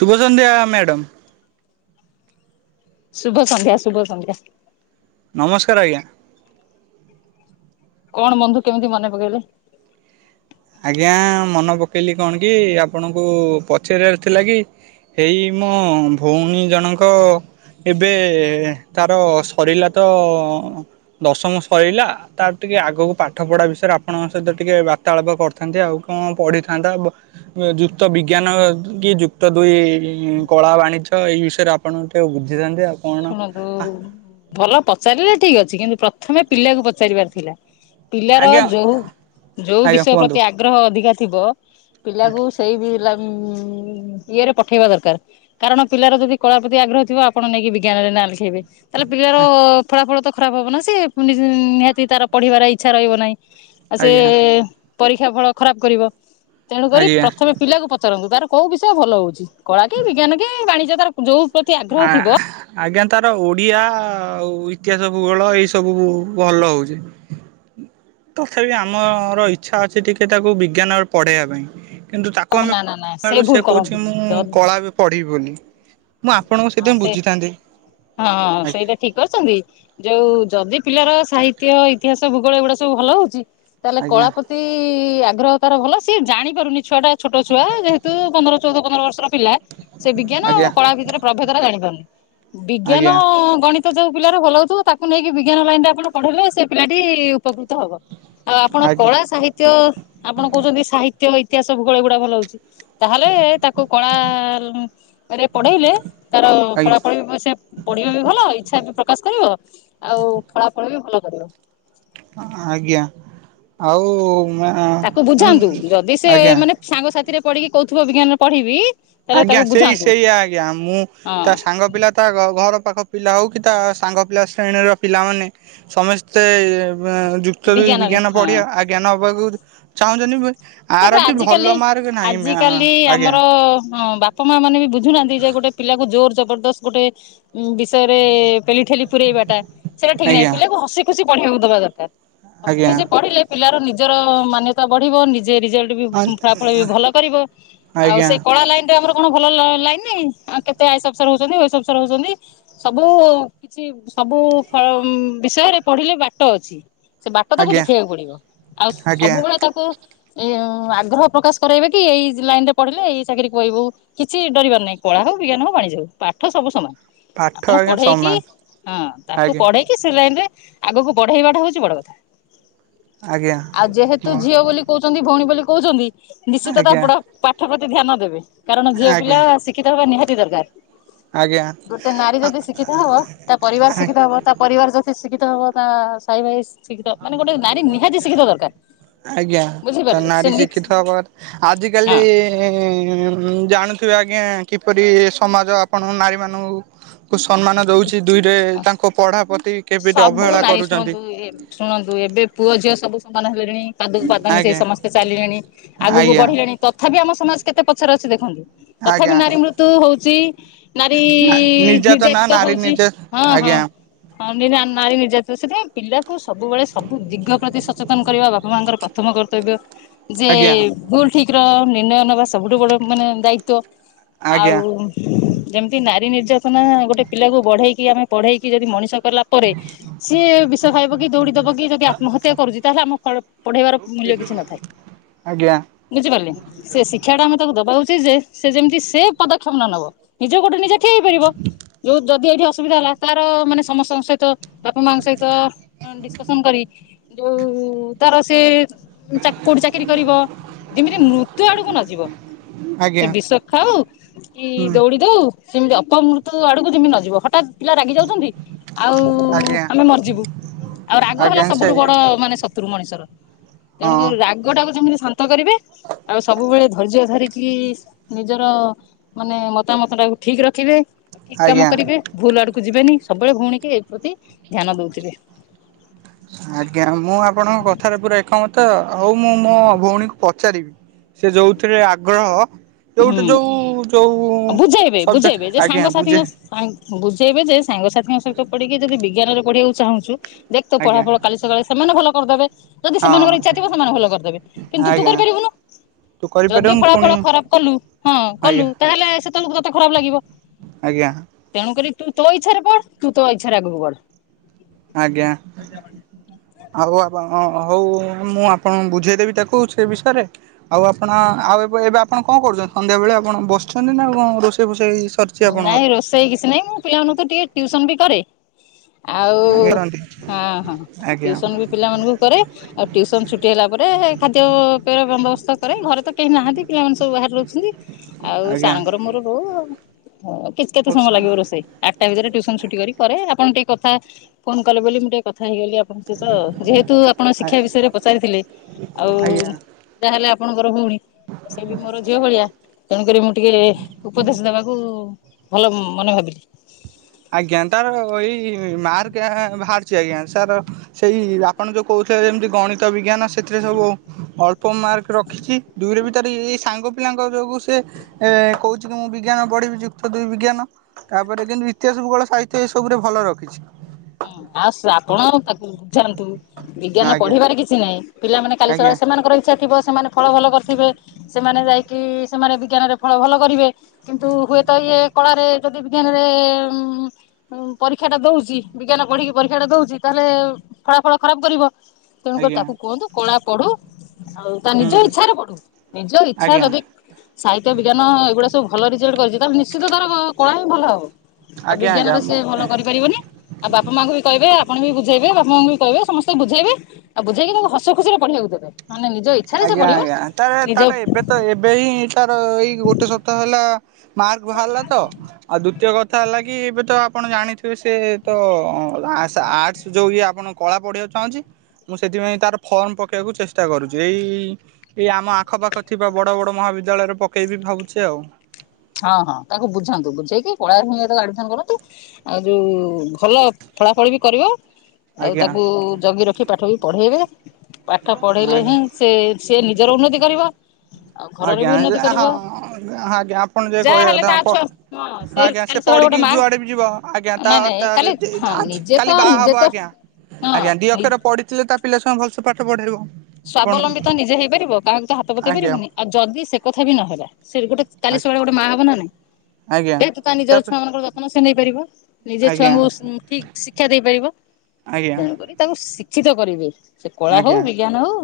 ଶୁଭ ସନ୍ଧ୍ୟା ମ୍ୟାଡ଼ମ। ଶୁଭ ସନ୍ଧ୍ୟା ଶୁଭ ସନ୍ଧ୍ୟା। ନମସ୍କାର ଆଜ୍ଞା। କଣ ବନ୍ଧୁ କେମିତି ମନେ ପକେଇଲେ? ଆଜ୍ଞା ମନେ ପକେଇଲି କଣ କି ଆପଣଙ୍କୁ ପଚାରିବାର ଥିଲା କି ହେଇ ମୋ ଭଉଣୀ ଜଣଙ୍କ ଏବେ ତାର ସରିଲା ତ ଦଶମ ସଇଲା। ତାର ଟିକେ ଆଗକୁ ପାଠ ପଢ଼ା ବିଷୟରେ ଆପଣଙ୍କ ସହିତ ଟିକେ ବାର୍ତ୍ତାଳାପ କରିଥାନ୍ତି ଆଉ। କଣ ପଢ଼ିଥାନ୍ତା ଯୁକ୍ତ ବିଜ୍ଞାନ କି ଯୁକ୍ତ ଦୁଇ କଳା, ବାଣିଜ୍ୟ ଏଇ ବିଷୟରେ ଆ ଆପଣଙ୍କଠୁ ଟିକେ ବୁଝିଥାନ୍ତି ଆଉ। କଣ ଶୁଣନ୍ତୁ, ଭଲ ପଚାରିଲେ ଠିକ ଅଛି, କିନ୍ତୁ ପ୍ରଥମେ ପିଲାକୁ ପଚାରିବାର ଥିଲା। ପିଲାର ଆଜ୍ଞା ଯୋଉ ଯୋଉ ଆଜ୍ଞା ବିଷୟ କୁହନ୍ତୁ ପ୍ରତି ଆଗ୍ରହ ଅଧିକା ଥିବ ପିଲା କୁ ସେଇ ବି ଉୁଁ ଇଏରେ ପଠେଇବା ଦରକାର। କାରଣ ପିଲାର ଯଦି କଳା ପ୍ରତି ଆଗ୍ରହ ଥିବ ଆପଣ ନେଇକି ବି ଜ୍ଞାନରେ ନାଁ ଲେଖେଇବେ ତାହେଲେ ପିଲାର ଫଳା ଫଳ ତ ଖରାପ ହବ ନା ସେ। ନିହାତି ତାର ପଢ଼ିବାର ଇଚ୍ଛା ରହିବ ନାହିଁ। ଆଉ ସେ ଆଜ୍ଞା ପରୀକ୍ଷା ଫଳ ଖରାପ କରିବ। ତେଣୁ କରି ଆଜ୍ଞା। ପ୍ରଥମେ ପିଲାକୁ ପଚାରନ୍ତୁ ତାର କୋଉ ବିଷୟ ଭଲ ହଉଛି। କଳା କି ବିଜ୍ଞାନ କି ବାଣିଜ୍ୟ ତାର ଯୋଉ ପ୍ରତି ଆ ଆ ଆଜ୍ଞା ତାର ଓଡ଼ିଆ ଆଉ ଇତିହାସ ଭୂଗୋଳ ଏଇ ସବୁ ଭଲ ହେଉଛି। ତଥାପି ଆମର ଇଚ୍ଛା ଅଛି ଟିକେ ତାକୁ ବିଜ୍ଞାନ ପଢେଇବା ପାଇଁ। କିନ୍ତୁ ତାକୁ ଓହୋ ନା ଆମେ ନା ନା [unintelligible] ସେ ଭୁଲ କହୁଛି କରନ୍ତୁନି ମୁଁ ଯଦି କଳା ଏବେ ପଢ଼ିବି ବୋଲି। ମୁଁ ଆପଣଙ୍କୁ ହଁ ସେଥିପାଇଁ ସେ ବୁଝିଥାନ୍ତି। ହଁ ଆଜ୍ଞା ସେଇଟା ଠିକ କରିଛନ୍ତି ଯୋଉ ଯଦି ପିଲାର ସାହିତ୍ୟ, ଇତିହାସ, ଭୂଗୋଳ ଏଗୁଡା଼ ସବୁ ଭଲ ହଉଛି ତାହେଲେ ଆଜ୍ଞା କଳା ପ ପ୍ରତି ଆଗ୍ରହ ତାର ଭଲ, ସିଏ ଜାଣି ପାରୁନି ଛୁଆ ଟା ଛୋଟ ଛୁଆ ଯେହେତୁ ପନ୍ଦର, ଚଉଦ, ପନ୍ଦର ବର୍ଷର ପିଲା। ସେ ବିଜ୍ଞାନ ଆଉ ଆଜ୍ଞା କଳା ଭିତରେ ପ୍ରଭେଦ ଟା ଜାଣିପାରୁନି ବିଜ୍ଞାନ, ଆଜ୍ଞା ଗଣି ଯୋଉ ପିଲାର ଭଲ ହଉଥିବା ତାକୁ ନେଇକି ବିଜ୍ଞାନ ଲାଇନ ରେ ଆପଣ ପଢେଇଲେ ସେ ପିଲାଟି ଉପକୃତ ହବ। ଆଉ ଆପଣ ଆଜ୍ଞା କଳା ସାହିତ୍ୟ ଆପଣ କହୁଛନ୍ତି ସାହିତ୍ୟ, ଇତିହାସ, ଭୂଗୋଳ ଏଗୁଡା଼ ଭଲ ହଉଛି। ତାହେଲେ ତାକୁ କଳା ରେ ପଢେଇଲେ ତାର ଫଳାଫଳ ସେ ପଢ଼ିବ ବି ଭଲ ଇଚ୍ଛା ବି ପ୍ରକାଶ କରିବ ଆଉ ଫଳାଫଳ ବି ଭଲ କରିବ‌। ଆଜ୍ଞା ଆଉ ମ୍ୟା ତାକୁ ବୁଝାନ୍ତୁ ଯଦି ସେ ଆଜ୍ଞା। ମାନେ ସାଙ୍ଗ ସାାଥିରେ ପଡ଼ିକି କହୁଥିବ ବିଜ୍ଞାନରେ ପଢି଼ବି ଆଜ୍ଞା ସେଇ ସେଇଆ ଆଜ୍ଞା। ମୁଁ ହଁ ତା ସାଙ୍ଗ ପିଲା ତା ଘର ପାଖ ପିଲା ହଉ କି ତା ସାଙ୍ଗ ପିଲା ଶ୍ରେଣୀର ପିଲାମାନେ। ସମସ୍ତେ ଯୁକ୍ତ ଦୁଇ ବିଜ୍ଞାନରେ ବିଜ୍ଞାନ ହଁ। ପଢ଼ିବା ଆଜ୍ଞା ନବାକୁ ଚାହୁଁଛନ୍ତି। ଆର ତାପରେ ବି ଭଲ ଆଜିିକାଲି ମାର୍କ ନାହିଁ ମ୍ୟା ଆଜିିକାଲି ଆଜ୍ଞା ଆମର ହଁ ବାପା ମା ମାନେ ବି ବୁଝୁନାହାନ୍ତି ଯେ ଗୋଟେ ପିଲା କୁ ଜୋର ଜବରଦସ୍ତ ଗୋଟେ ବିଷୟରେ ପେଲି ଠେଲି ପୁରଇବାଟା ସେଇଟା ଠିକ ନାହିଁ ଆଜ୍ଞା। ପିଲାକୁ ହସି ଖୁସି ପଢ଼ିବାକୁ ଦବା ଦରକାର। ହସି ଆଜ୍ଞା ଖୁସି ପଢି଼ଲେ ପିଲାର ନିଜର ମାନ୍ୟତା ବଢ଼ିବ ନିଜେ ରିଜଲ୍ଟ ଫଳାଫଳ ବି ଭଲ କରିବ। ଆଉ ଆଜ୍ଞା ସେ କଳା ଲାଇନ ରେ ଆମର କଣ ଭଲ ଲାଇନ୍ ନାଇଁ ଆଉ କେତେ ଆଇ ଏସ୍ ଅଫିସର ହଉଛନ୍ତି, ଓ ଏସ୍ ଅଫିସର ହଉଛନ୍ତି। ସବୁ କିଛି ସବୁ ବିଷୟରେ ପଢ଼ିଲେ ବାଟ ଅଛି। ସେ ବାଟ ତାକୁ ଆଜ୍ଞା ଦେଖେଇିବାକୁ ପଡ଼ିବ। ଆଉ ଆଜ୍ଞା ସବୁବେଳେ ତାକୁ ଏ ଆଗ୍ରହ ପ୍ରକାଶ କରାଇବେ କି ଏଇ ଲାଇନ ରେ ପଢିଲେ ଏଇ ଚାକିରି କ କହିବୁ। କିଛି ଡରିବାର ନାହିଁ କଳା ହଉ ବିଜ୍ଞାନ ହଉ ବାଣିଜ୍ୟ ହଉ ପାଠ ସବୁ ସମାନ। ପାଠ ଆପଣ ଆଜ୍ଞା ପଢେଇକି ସମାନ ହଁ ତାକୁ ଆଜ୍ଞା ପଢେଇକି। ସେ ଲାଇନରେ ଆଗକୁ ବଢେଇବାଟା ହଉଛି ବଡ କଥା ଆଜ୍ଞା ଆଉ ଯେହେତୁ ଝିଅ ବୋଲି। କହୁଛନ୍ତି ଭଉଣୀ ବୋଲି କହୁଛନ୍ତି ନିଶ୍ଚିତ ଆଜ୍ଞା ପାପଡ ପାଠ ପ୍ରତି ଧ୍ୟାନ ଦେବେ କାରଣ ଝିଅ ପିଲା। ଆଜ୍ଞା ଶିକ୍ଷିତ ହବା ନିହାତି ଦରକାର ଗୋଟେ ନାରୀ ଯଦି ଶିକ୍ଷିତ ହବ ତା ପରିବାର ଆଜ୍ଞା ଶିକ୍ଷିତ ହବ ତା। ପରିବାର ଯଦି ଶିକ୍ଷିତ ହବ ତା ସାଇ ଭାଇ ଶିକ୍ଷିତ ମାନେ ଗୋଟେ ନାରୀ ନିହାତି ଶିକ୍ଷିତ ଦରକାର। ଆଜ୍ଞା ତ ବୁଝିପାରିଲେ ନାରୀ ସେ ଶିକ୍ଷିତ ହବା ଆଜିକାଲି ହଁ ଉ ଜାଣୁଥିବେ ଆଜ୍ଞା କିପରି ସମାଜ ଆପଣ ନାରୀ ମାନଙ୍କୁ। କୁ ସମ୍ମାନ ଦଉଛି ଦୁଇରେ ତାଙ୍କ ପଢା ପ୍ରତି। କେମିତି ସବୁ ଅବହେଳା ନାରୀ କରୁଛନ୍ତି। ଶୁଣନ୍ତୁ ଶୁଣନ୍ତୁ ଏବେ ପୁଅ ଝିଅ ସବୁ ସମାନ ହେଲେଣି। ପାଦୁ ପାଦ ମିସେଇ ଆଜ୍ଞା ସମସ୍ତେ ଚାଲିଲେଣି ଆଗକୁ ଆଜ୍ଞା ବଢିଲେଣି ତଥାପି ଆମ ସମାଜ କେତେ ପଛରେ ଅଛି ଦେଖନ୍ତୁ। ଆଜ୍ଞା ତଥାପି ନାରୀ ମୃତ୍ୟୁ ହଉଛି ନାରୀ ନିର୍ଯାତନା ନିର୍ଯତିତ ନାରୀ ହଉଛି ନିର୍ଯା ହଁ ଆଜ୍ଞା ହଁ। ହଁ ନି ନା ନାରୀ ନିର୍ଜତି ସେଥିାଇଁ ପିଲାକୁ ସବୁବେଳେ ସବୁ ଦିଗ ପ୍ରତି ସଚେତନ କରିବା ବାପା ମାଙ୍କର ପ୍ରଥମ କର୍ତ୍ତବ୍ୟ। ହ [inaudible] ଯେ ଭୁଲ ଠିକ ର ନିର୍ଣ୍ଣୟ ନବା ସବୁଠୁ ବଡ ମାନେ ଆଜ୍ଞା ଦାୟିତ୍ଵଆଉ। ଯେମିତି ନାରୀ ନିର୍ଯାତନା ଗୋଟେ ପିଲାକୁ ବଢେଇକି ଆମେ ପଢେଇକି ଯଦି ମଣିଷ କଲା ପରେ। ସିଏ ବିଷ ଖାଇବ କି ଦୌଡି ଦବ କି ଯଦି ଆତ୍ମହତ୍ୟା କରୁଛି ତାହେଲେ ଆମ ପ୍ ପଢେଇବାର ମୂଲ୍ୟ କିଛି ନଥାଏ। ଆଜ୍ଞା ବୁଝିପାରିଲି ସେ ଶିକ୍ଷା ଟା ଆମେ ତାକୁ ଦବା ଉଚିତ ଯେ ସେ ଯେମିତି ସେ ପଦକ୍ଷେପ ନ ନେବ ନିଜ ଗୋଡ ରେ ନିଜେ। ଖେଇପାରିବ ଯଉ ଯଦି ଏଇଠି ଅସୁବିଧା ହେଲା ତାର ମାନେ ସମସ ସହିତ ବାପା ମାଙ୍କ ସହିତ ଡିସିକସନ କରି ଯୋଉ ତାର ସେ। ଚା କୋଉଠି ଚାକିରି କରିବ ଯେମିତି ମୃତ୍ୟୁ ଆଡକୁ ନଯିବ। ସେ ଆଜ୍ଞା ବିଷ ଖାଉ କି ହୁଁ ଦଉଡ଼ି ଦଉ। ସେମିତି ଅପମୃତ୍ୟୁ ଆଡକୁ ଯେମିତି ନ ଯିବ ହଠାତ୍ ପିଲା ରାଗି ଯାଉଛନ୍ତି। ଆଉ ଆଜ୍ଞା ଆମେ ମରିଯିବୁ ଆଉ ରାଗ ହେଲା ଆଜ୍ଞା ସେ ସବୁଠୁ ବଡ ମାନେ ଶତ୍ରୁ ମଣିଷର। ହଁ ତେଣୁକରି ରାଗଟାକୁ ଯେମିତି ସ ତ କରିବେ ଆଉ ସବୁବେଳେ ଧୈର୍ଯ୍ୟ ଧରିକି ନିଜର। ମାନେ ମତାମତ ଟାକୁ ଠିକ ରଖିବେ। ଠିକ କାମ ଆଜ୍ଞା କରିବେ ଭୁଲ ଆଡକୁ ଯିବେନି ସବୁବେଳେ ଭଉଣୀ କି ଏଇ ପ୍ରତି ଧ୍ୟାନ ଦଉଥିବେ। ଆଜ୍ଞା ମୁଁ ଆପଣଙ୍କ କଥାରେ ପୁରା ଏକମତ ହୋଉ ମୁଁ ମୋ ଭଉଣୀକୁ ପଚାରିବି। ସେ ଯୋଉଥିରେ ଆଗ୍ରହ। ଯୋଉଟେ ହୁଁ। ଯୋଉ ଯୋଉ ବୁଝେଇବେ ବୁଝେଇବେ ସବଜେଟେ ଯେ ଆଜ୍ଞା ବୁଝେ ସାଙ୍ଗସାଥିଙ୍କ ବୁଝେଇବେ ଯେ ସାଙ୍ଗସାଥିଙ୍କ ସହିତ ପଡିକି ଯଦି ବିଜ୍ଞାନରେ ପଢେଇିବାକୁ ଚାହୁଁଛୁ ଦେଖ ତ ପଳା ଆଜ୍ଞା ଫଳ କାଲି ସକାଳେ। ସେମାନେ ଭଲ କରିଦେବେ ଯଦି ହଁ ସେମାନଙ୍କର ଇଛା ଥିବ ସେମାନେ ଭଲ କରିଦେବେ କିନ୍ତୁ ତୁ ଆଜ୍ଞା କରିପାରିବୁନୁ। ତୁ ଯଦି କରିପାରିବୁନି ଫଳା ଫଳ ପୁଣି ଖରାପ କଲୁ ହଁ କଲୁ ଆଜ୍ଞା ତାହେଲେ ସେ ତେବେଳକୁ ତତେ ଖରାପ ଲାଗିବ ଆଜ୍ଞା ତଣୁ କରି ତୁ ତୋ ଇଛାରେ ପଢ ତୁ ତୋ ଇଚ୍ଛାରେ ଆଗକୁ ବଢ। ଆଜ୍ଞା ଆଉ ଆ ହଉ ମୁଁ ଆପଣଙ୍କୁ ବୁଝେଇଦେବି ତାକୁ ସେ ବିଷୟରେ। ଆଉ ଆପଣ ଆଉ ଏବେ, ଏବେ ଆପଣ କଣ କରୁଛନ୍ତି? ସନ୍ଧ୍ୟା ବେଳେ ଆପଣ ବସିଛନ୍ତି ନା କଣ ରୋଷେଇ ଫୋଷେଇ। ସରିଛି ଆପଣଙ୍କର? ନାଇଁ ରୋଷେଇ କିଛି ନାଇଁ ମୁଁ ପିଲାମାନଙ୍କୁ ତ ଟିକେ ଟିୁଉସନ ବି କରେ। ଆଉ କରନ୍ତି ହଁ ହଁ ଆଜ୍ଞା ଟୁଉସନ ବି ପିଲାମାନଙ୍କୁ କରେ ଆଉ ତିଉସନ ଛୁଟି ହେଲା ପରେ ଖାଦ୍ୟ ପେୟର ବନ୍ଦ ବସ୍ତକରେ ଘରେ। ତ କେହି ନାହାନ୍ତି ପିଲାମାନେ ସବୁ ବାହାରେ ରହୁଛନ୍ତି। ଆଉ ଆଜ୍ଞା ସାରଙ୍ଗର ମୋର ରହୁ ଆଉ ହଁ କିଛି କେତେ ହଉ ସମୟ ଲାଗିବ ସା ରୋଷେଇ। ଆଠଟା ଭିତରେ ଟ୍ୟୁସନ ଛୁଟି କରି ପରେ ଆପଣ ଟିକେ କଥା ଫୋନ କଲେ ବୋଲି ମୁଁ ଟିକେ କଥା ହେଇଗଲି ଆ ତ ଯେହେତୁ ଆପଣ ଶିକ୍ଷା ବିଷୟରେ ପଚାରିଥିଲେ ଆଉ ଆଜ୍ଞା ଯା ହେଲେ ଆପଣଙ୍କର ଭଉଣୀ ସେ ବି ମୋର ଝିଅ ଭଳିଆ ତେଣୁକରି ମୁଁ ଟିକେ ଉପଦେଶ ଦବାକୁ ଭଲ ମନ ଭାବିଲି। ଆଜ୍ଞା ତାର ଏଇ ମାର୍କ ବାହାରିଚି ଆଜ୍ଞା ସାର ସେଇ ଆପଣ ଯୋଉ କହୁଥିଲେ ଯେମିତି ଗଣିତ ବିଜ୍ଞାନ ସେଥିରେ ସବୁ ଅଳ୍ପ ମାର୍କ ରଖିଚି ଦୁଇରେ ବି ଏଇ ସାଙ୍ଗ ପିଲାଙ୍କ ଯୋଗୁ ସେ ଏ କହୁଚି କି ମୁଁ ବିଜ୍ଞାନ ପଢିବି ଯୁକ୍ତ ଦୁଇ ବିଜ୍ଞାନ ତାପରେ କିନ୍ତୁ ଇ ଇତିହାସ ଭୁଗୋଳ ସାହିତ୍ୟ ଏସବୁରେ ଭଲ ରଖିଛି। ହୁଁ ଆ ସ୍ରାପଣ ତାକୁ ବୁଝାନ୍ତୁ ବିଜ୍ଞାନ ଆଜ୍ଞା ପଢିବାରେ କିଛି ନାହିଁ ପିଲାମାନେ କାଲି ଆଜ୍ଞା ସକାଳେ ସେମାନଙ୍କ ଇଛାଥିବ ସେମାନେ ଫଳ ଭଲ କରିଥିବେ ସେମାନେ ଯାଇକି ସେମାନେ ବିଜ୍ଞାନରେ ଫଳ ଭଲ କରିବେ କିନ୍ତୁ ହୁଏତ ଇଏ କଳାରେ ଯଦି ବିଜ୍ଞାନରେ ଉମ୍ ପରୀକ୍ଷା ଟା ଦଉଚି ବିଜ୍ଞାନ ପଢିକି ପରୀକ୍ଷା ଟା ଦଉଚି ତାହେଲେ ଫଳାଫଳ ଖରାପ କରିବ ତେଣୁକରି ଆଜ୍ଞା ତାକୁ କୁହନ୍ତୁ କଳା ପଢୁ ଆଉ ତା ହୁଁ ନିଜ ଇଚ୍ଛାରେ ପଢୁ। ନିଜ ଇଚ୍ଛା ଆଜ୍ଞା ଯଦି ସାହିତ୍ୟ ବିଜ୍ଞାନ ଏଗୁଡା ସବୁ ଭଲ ରେଜଲ୍ଟ କରିଚି ତାହେଲେ ନିଶ୍ଚିତ ତାର କଳା ହିଁ ଭଲ ହବ। ଆଉ ଆଜ୍ଞା ଆଜ୍ଞା ବିଜ୍ଞାନରେ ସେ ମୁଁ ଭଲ କରିପାରିବନି ଆଉ ବାପା ମାଙ୍କୁ ବି କହିବେ ଆପଣ ବି ବୁଝେଇବେ ବାପା ମାଙ୍କୁ ବି କହିବେ ସମସ୍ତେ ବୁଝେଇବେ ଆଉ ବୁଝେଇକି ତାଙ୍କୁ ହସ ଖୁସିରେ ପଢିବାକୁ ଦେବେ ନ ହେଲେ ନିଜେ ଆଜ୍ଞା ଆଜ୍ଞା ତରେ ତାର ଏବେ ତ ଏବେ ହିଁ ତାର ଏଇ ଗୋଟେ ସପ୍ତାହ ହେଲା ମାର୍କ ବାହାରିଲା ତ ଆଉ ଦ୍ଵିତୀୟ କଥା ହେଲା କି ଏବେ ତ ଆପଣ ଜାଣିଥିବେ ସେ ତ ଆସ ଆର୍ଟସ ଯୋଉ ଇଏ ଆପଣ କଳା ପଢିବାକୁ ଚାହୁଁଛି ମୁଁ ସେଥିପାଇଁ ତାର ଫର୍ମ ପକେଇବାକୁ ଚେଷ୍ଟା କରୁ ଏଇ ଏଇ ଆମ ଆଖପାଖ ଥିବା ବଡ ବଡ ମହାବିଦ୍ୟାଳୟରେ ପକେଇବି ଭାବୁଚି ଆଉ। ହଁ ହଁ ତାଙ୍କୁ ବୁଝାନ୍ତୁ ବୁଝେଇକି କଳାରେ ହିଁ ଆଡିମିସନ କରନ୍ତୁ ଆଉ ଯୋଉ ଭଲ ଫଳା ଫଳି ବି କରିବ। ଆଉ ଆଜ୍ଞା ତାକୁ ଜଗି ରଖି ପାଠ ବି ପଢେଇବେ ପାଠ ପଢେଇଲେ ଆଜ୍ଞା ହିଁ ସେ ସେ ନିଜର ଉନ୍ନତି କରିବ ଆଉ ଆଜ୍ଞା ଘରର ବି ଉନ୍ନତି ହଁ କରିବ। ଆଜ୍ଞା ପଣ ଯେ ଯାହା କହିବା ହେଲେ କଥା ତା ଛୁଆ ହଁ ଆପ ଆଜ୍ଞା କାଲି ସେ ସକାଳେ ଗୋଟେ ପଢିକି ମା ଯୁଆଡେ ବି ଯିବ ଆଜ୍ଞା ତା ନାଇଁ ନାଇଁ ତା ଦେ କାଲି ଦେ ହଁ ଆଜି ନିଜେ ତ କାଲି ବାହା ନିଜେ ହବ ତ ଆଜ୍ଞା ଆଜ୍ଞା ହଁ ଦିଅକ୍ଷରେ ପଢିଥିଲେ ତ ପିଲା ସୁଆ ଭଲସେ ପାଠ ପଢ଼େଇବ। ସ୍ୱାବଲମ୍ବୀ ତ ନିଜେ ହେଇପାରିବ କାହାକୁ ତ ହାତ ପତେଇ ଆଜ୍ଞା ପାରିବନି। ଆଉ ଯଦି ସେ କଥା ବି ନହେଲା ସେ ଗୋଟେ କାଲି ଆଜ୍ଞା ସକାଳେ ଗୋଟେ ମା ହବ ନା ନାଇ ଆଜ୍ଞା ଯେହେତୁ ତା ନିଜର ତାପ ଛୁଆ ମାନଙ୍କର ଯତ୍ନ ସେ ନେଇପାରିବ। ନିଜେ ଆଜ୍ଞା ଛୁଆଙ୍କୁ ଠିକ ଶିକ୍ଷା ଦେଇପାରିବ ଆଜ୍ଞା ତେଣୁକରି ତାଙ୍କୁ ଶିକ୍ଷିତ କରିବେ। ସେ କଳା ଆଜ୍ଞା ହଉ ବିଜ୍ଞାନ ହଉ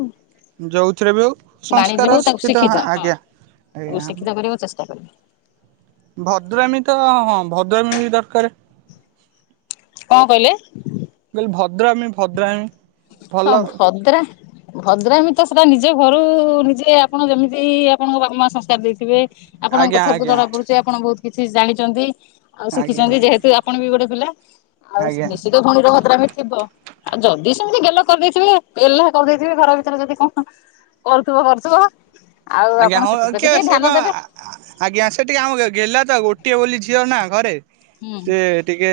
ଯୋଉଥିରେ ବି ହଉ ସଂସ୍କାର ବାଣିଜ୍ୟ ହଉ ତାକୁ ଶିକ୍ଷିତ ଶିକ୍ଷିଥା ହଁ ଆଜ୍ଞା। ତାକୁ ଆଜ୍ଞା ଶିକ୍ଷିତ କରିବାକୁ ଚେଷ୍ଟା କରିବ। ଭଦ୍ରାମୀ ତ ହଁ ଭଦ୍ରାମୀ ବି ଦରକାର। କଁ କହିଲେ? କଲି ଭଦ୍ରମୀ ଭଦ୍ରାମୀ ଭଲ ହଁ ଭଦ୍ର ଭଦ୍ରାମ ତ ସେଟା ନିଜ ଘରୁ ନିଜେ ଆପଣ ଯେମିତି ଆପଣଙ୍କ ବାପା ମାଁ ସଂସ୍କାର ଦେଇଥିବେ ଆପଣଙ୍କ ଆଜ୍ଞା କଥାରୁତ ଆଜ୍ଞା ଜଣା ପଡୁଚି ଆପଣ ବହୁତ କିଛି ଜାଣିଚନ୍ତି ଆଉ ଆଜ୍ଞା ଶିଖିଚନ୍ତି ଯେହେତୁ ଆ ପଣ ବି ଗୋଟେ ପିଲା ଆଉ ଆଜ୍ଞା। ନିଶ୍ଚିତ ଭଉଣୀର ଭଦ୍ରମୀ ଥିବ ଆଉ ଯଦ ସ ମିତି ଗେଲ କରିଦେଇଥିବେ ଗେହ୍ଲା କରିଦେଇଥିବେ ଘର ଭିତରେ ଯଦି କଣ କରୁଥିବ କରୁଥିବ ଆଉ ଆପଣ ସେଥିପ୍ରତି ଟିକେ ଧ୍ୟାନ ଦେବେ। ଆ ଆଜ୍ଞା ସେ ଟିକେ ଆମ ଗେହ୍ଲା ତ ଗୋଟିଏ ବୋଲି ଝିଅ ନା ଘରେ ହୁଁ। ସେ ଟିକେ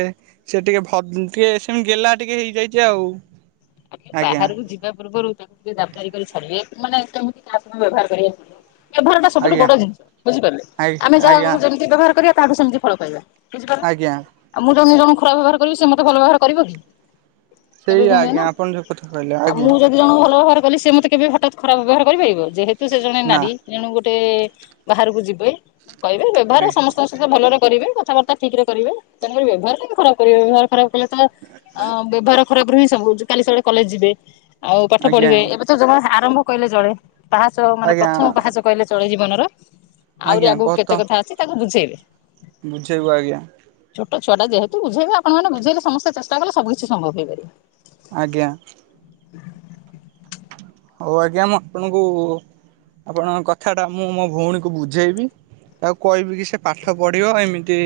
ସେ ଟିକେ ଭ ଟିକେ ସେମ ଗେହ୍ଲା ଟିକେ ହେଇଯାଇଚି ଆଉ। ଆ ଆଜ୍ଞା। ବାହାରକୁ ଯିବା ପୂର୍ବରୁ ତାଙ୍କୁ ଟିକେ ଦାବଦାରି କରି ଛାଡିବେ ମାନେ କେମିତି କାହା ସହ ବ୍ୟବହାର କରିବା ସାଙ୍ଗ ବ୍ୟବହାର ଟା ସବୁଠୁ ଆଜ୍ଞା ବଡ ଜିନିଷ ବୁଝିପାରିଲେ ଆ ଆମେ ଆଜ୍ଞା ଯାହାକୁ ଯେମିତି ବ୍ୟବହାର କରିବା ତାହାଠୁ ସେମିତି ଫଳ ପାଇବା। ବୁଝପାରିଲ ଆଜ୍ଞା ଆଉ ମୁଁ ତମକୁ ତମ ଖରାପ ବ୍ୟବହାର କରିବି ସେ ମତେ ଭଲ ବ୍ୟବହାର କରିବ କି? କେବେ ସେଇ ବି ନୁହେଁ ନା। ଆଜ୍ଞା ଆପଣ ଯୋଉ କଥା କହିଲେ ଆଉ ଆଜ୍ଞା। ମୁଁ ଯଦି ଜଣଙ୍କୁ ଭଲ ବ୍ୟବହାର କଲି ସେ ମତେ କେବେ ହଠାତ୍ ଖରାପ ବ୍ୟବହାର କରିପାରିବ ଯେହେତୁ ସେ ଜଣେ ନା ନାରୀ ତେଣୁ ଗୋଟେ ବାହାରକୁ ଯିବେ କହିବେ ବ୍ୟବହାର ସମସ୍ତଙ୍କ ସ ତ ଭଲରେ କରିବେ କଥାବାର୍ତ୍ତା ଠିକରେ କରିବେ ତେଣୁକରି ବ୍ୟବହାର କାହିଁକି ଖରାପ କରିବେ ବ୍ୟବହାର ଖରାପ କଲେ ତ ଅ ବ୍ୟବହାର ଖରାପରୁ ହିଁ ସବୁ ହଉଛି କାଲି ସକଳେ କଲେଜ ଯିବେ ଆଉ ପାଠ ଆଜ୍ଞା ପଢିବେ ଏବେ ତ ଜମା ଆରମ୍ଭ କହିଲେ ଚଳେ ପାହାଚ ମାନେ ଆଜ୍ଞା ପ୍ରଥମ ପାହାଚ କହିଲେ ଚଳେ ଜୀବନର। ଆହୁରି ଆଜ୍ଞା ଆଗକୁ ବହୁତ କେତେ କଥା ଅଛି ତାକୁ ବୁଝେଇବେ। ବୁଝେଇବୁ ଆଜ୍ଞା। ଛୋଟ ଛୁଆଟା ଯେହେତୁ ବୁଝେଇବେ ଆପଣମାନେ ବୁଝେଇଲେ ସମସ୍ତେ ଚେଷ୍ଟା କଲେ ସବୁ କିଛି ସମ୍ଭବ ହେଇପାରିବ। ଆଜ୍ଞା। ହଉ ଆଜ୍ଞା ମୁଁ ଆପଣଙ୍କୁ ଆପଣଙ୍କ କଥାଟା ମୁଁ ମୋ ଭଉଣୀକୁ ବୁଝେଇବି। ତାକୁ କହିବି କି ସେ ପାଠ ପଢିବ ଏମିତି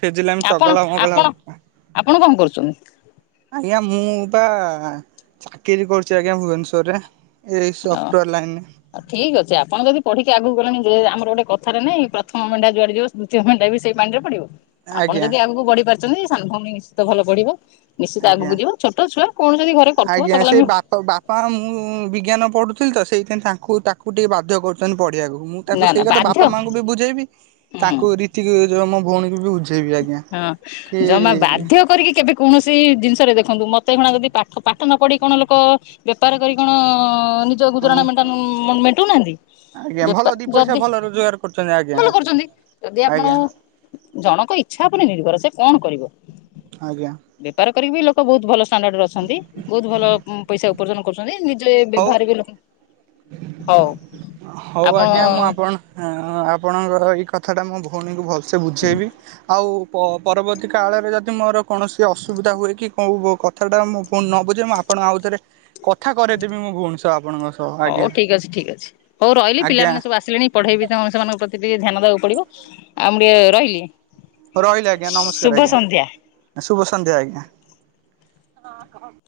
ଫେଜିଲାମି ଚଗଲା ମଗଲା ଆପଣ-ଆପଣ-ଆପଣ କଣ କରୁଛନ୍ତି? ଆଜ୍ଞା ମୁଁ ପା ଚାକିରି କରୁଛି ଆଜ୍ଞା ଭୁବନେଶ୍ଵରରେ। ଏଇ ସଫ୍ଟୱେର ଲାଇନରେ। ଆ ଠିକ୍ ଅଛି ଆପଣ ଯଦି ପଢିକି ଆଗକୁ ଗଲେଣି ଯେ ଆମର ଗୋଟେ କଥାରେ ନାଇଁ ପ୍ରଥମ ମଣ୍ଢା ଯୁଆଡେ ଯିବ ଦ୍ୱିତୀୟ ମେଣ୍ଢା ବି ସେଇ ପାଣି ରେ ପଡିବ, ଆପଣ ଆଜ୍ଞା ଯଦି ଆଗକୁ ବଢି ପାରିଛନ୍ତି ସାନ ଭଉଣୀ ନିଶ୍ଚିତ ଭଲ ପଢିବ। ନିଶ୍ଚିତ ଆଜ୍ଞା ଆଗକୁ ଯିବ ଛୋଟ ଛୁଆ କଣ ଯଦି ଘରେ କରୁଥିବ ଚଗଲମି ପା ମୁଁ ବିଜ୍ଞାନ ପଢୁଥିଲି ତ ସେଇଥି ପାଇଁ ତାଙ୍କୁ ତାକୁ ଟିକେ ବାଧ୍ୟ କରୁଛନ୍ତି ପଢିବାକୁ। ମୁଁ ତାକୁ ନା ସେଇ ନା କଥା ବାଧ୍ୟ ବାପା ହୁଁ ମାଆଙ୍କୁ ବି ବୁଝେଇବି ତାଙ୍କୁ ରୀତିକି ମୋ ଭଉଣୀକୁ ବି ବୁଝେ ହଁ ଯମା ବାଧ୍ୟ କରିକି କେବେ କୌଣସି ଜିନିଷରେ ଦେଖନ୍ତୁ ମୋତେ ଏକ୍ଷଣା ଯଦି ପାଠ-ପାଠ ନ ପଢ଼ି କଣ ଲୋକ ବେପାର କରି କଣ ନି ଜ ହଁ ଗୁଜୁରାଣ ମଣ୍ଟନ ମେଣ୍ଟଉନାହାନ୍ତି ଆଜ୍ଞା ଭଲ ଦି ବେପାର ପଇସା ଯଦି ଭଲ ରୋଜଗାର କରୁଛନ୍ତି ଆ ଭଲ କରୁଛନ୍ତି ଯଦି ଆପଣ ଜଣଙ୍କ ଇଚ୍ଛା ଉପରେ ନିର୍ଭର ସେ କଣ କରିବ? ଆଜ୍ଞା। ବେପାର କରିକି ବି ଲୋକ ବହୁତ ଭଲ ଷ୍ଟାଣ୍ଡାର୍ଡରେ ଅଛନ୍ତି। ବହୁତ୍ ଭଲ ପଇସା ଉପର୍ଜନ କରୁଛନ୍ତି ନିଜେ ହଉ ବ୍ୟବହାର ବି ଲୋକ ହଉ। ହଉ ଆପଣ ଆଜ୍ଞା ମୁଁ ଆପଣ ଆପଣଙ୍କର ଏଇ କଥାଟା ମୋ ଭଉଣୀକୁ ଭଲସେ ବୁଝେଇବି। ଆଉ ପ-ପରବର୍ତ୍ତୀ କାଳରେ ଯଦି ମୋର କୌଣସି ଅସୁବିଧା ହୁଏ କି କୋଉ କ କଥାଟା ମୁଁ ଭଉଣୀ ନ ବୁଝେ ମୁଁ ଆପଣ ଆଉ ଥରେ କଥା କରେଇଦେବି ମୁଁ ଭଉଣୀ ସହ ଆପଣଙ୍କ ସହ ଆଜ୍ଞା। ଠିକ୍ ଅଛି ଠିକ୍ ଅଛି। ହଉ ରହିଲି ଆଜ୍ଞା ପିଲାମାନେ ସବୁ ଆସିଲେଣି ପଢେଇ ବି ତାଙ୍କୁ ସେମାନଙ୍କ ପ୍ରତି ଟିକେ ଧ୍ୟାନ ଦବାକୁ ପଡିବ, ଆଉ ମୁଁ ଟିକେ ରହିଲି। ରହିଲି ଆଜ୍ଞା ନମସ୍କାର ଶୁଭ ଆଜ୍ଞା ସନ୍ଧ୍ୟା। ଶୁଭ ସନ୍ଧ୍ୟା ଆଜ୍ଞା।